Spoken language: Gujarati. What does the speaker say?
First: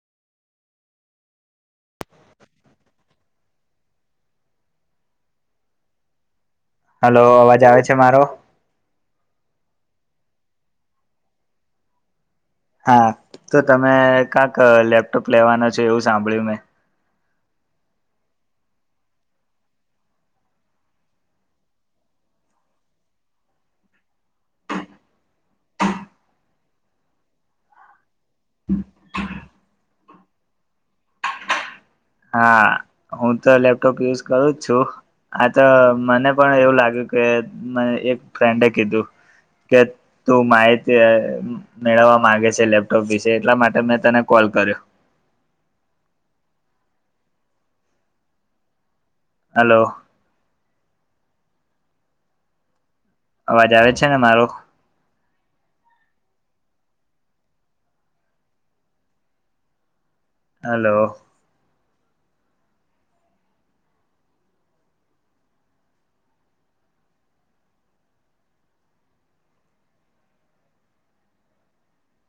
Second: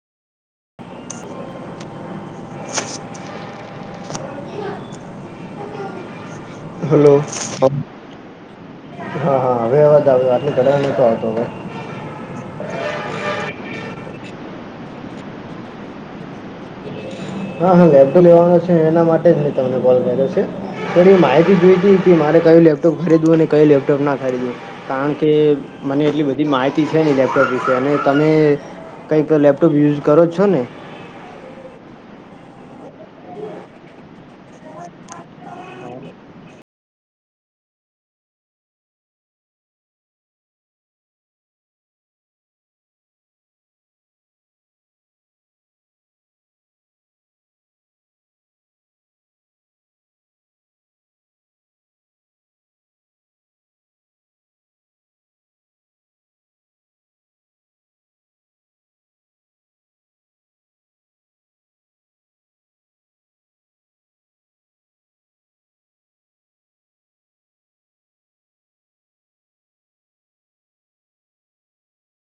હલો, અવાજ આવે છે મારો હા, હા, હવે અવાજ આવે? વાતની કરવા ના આવતો, હવે. હા, તો તમે ક્યાંક લેપટોપ લેવાનો છે, એવું સાંભળ્યું મેં. હા, હા, લેબ તો લેવાનો છે, એના માટે જ મેં તમને કોલ કર્યો છે. સર એ માહિતી જોઈ હતી કે, મારે કયું લેપટોપ ખરીદવું? ને કયું લેપટોપ ના ખરીદવું. કારણ કે મને એટલી બધી માહિતી છે ને, લેપટોપ વિશે અને તમે- - કંઈક લેપટોપ યુઝ કરો છો ને? હા, હું તો લેપટોપ યુઝ કરું જ છું. આ તો મને પણ એવું લાગ્યું કે, એક ફ્રેન્ડે કીધું કે- - તું માહિતી મેળવવા માંગે છે, લેપટોપ વિશે એટલા માટે મેં તને કોલ કર્યો. હલો. અવાજ આવે છે ને મારો? હલો.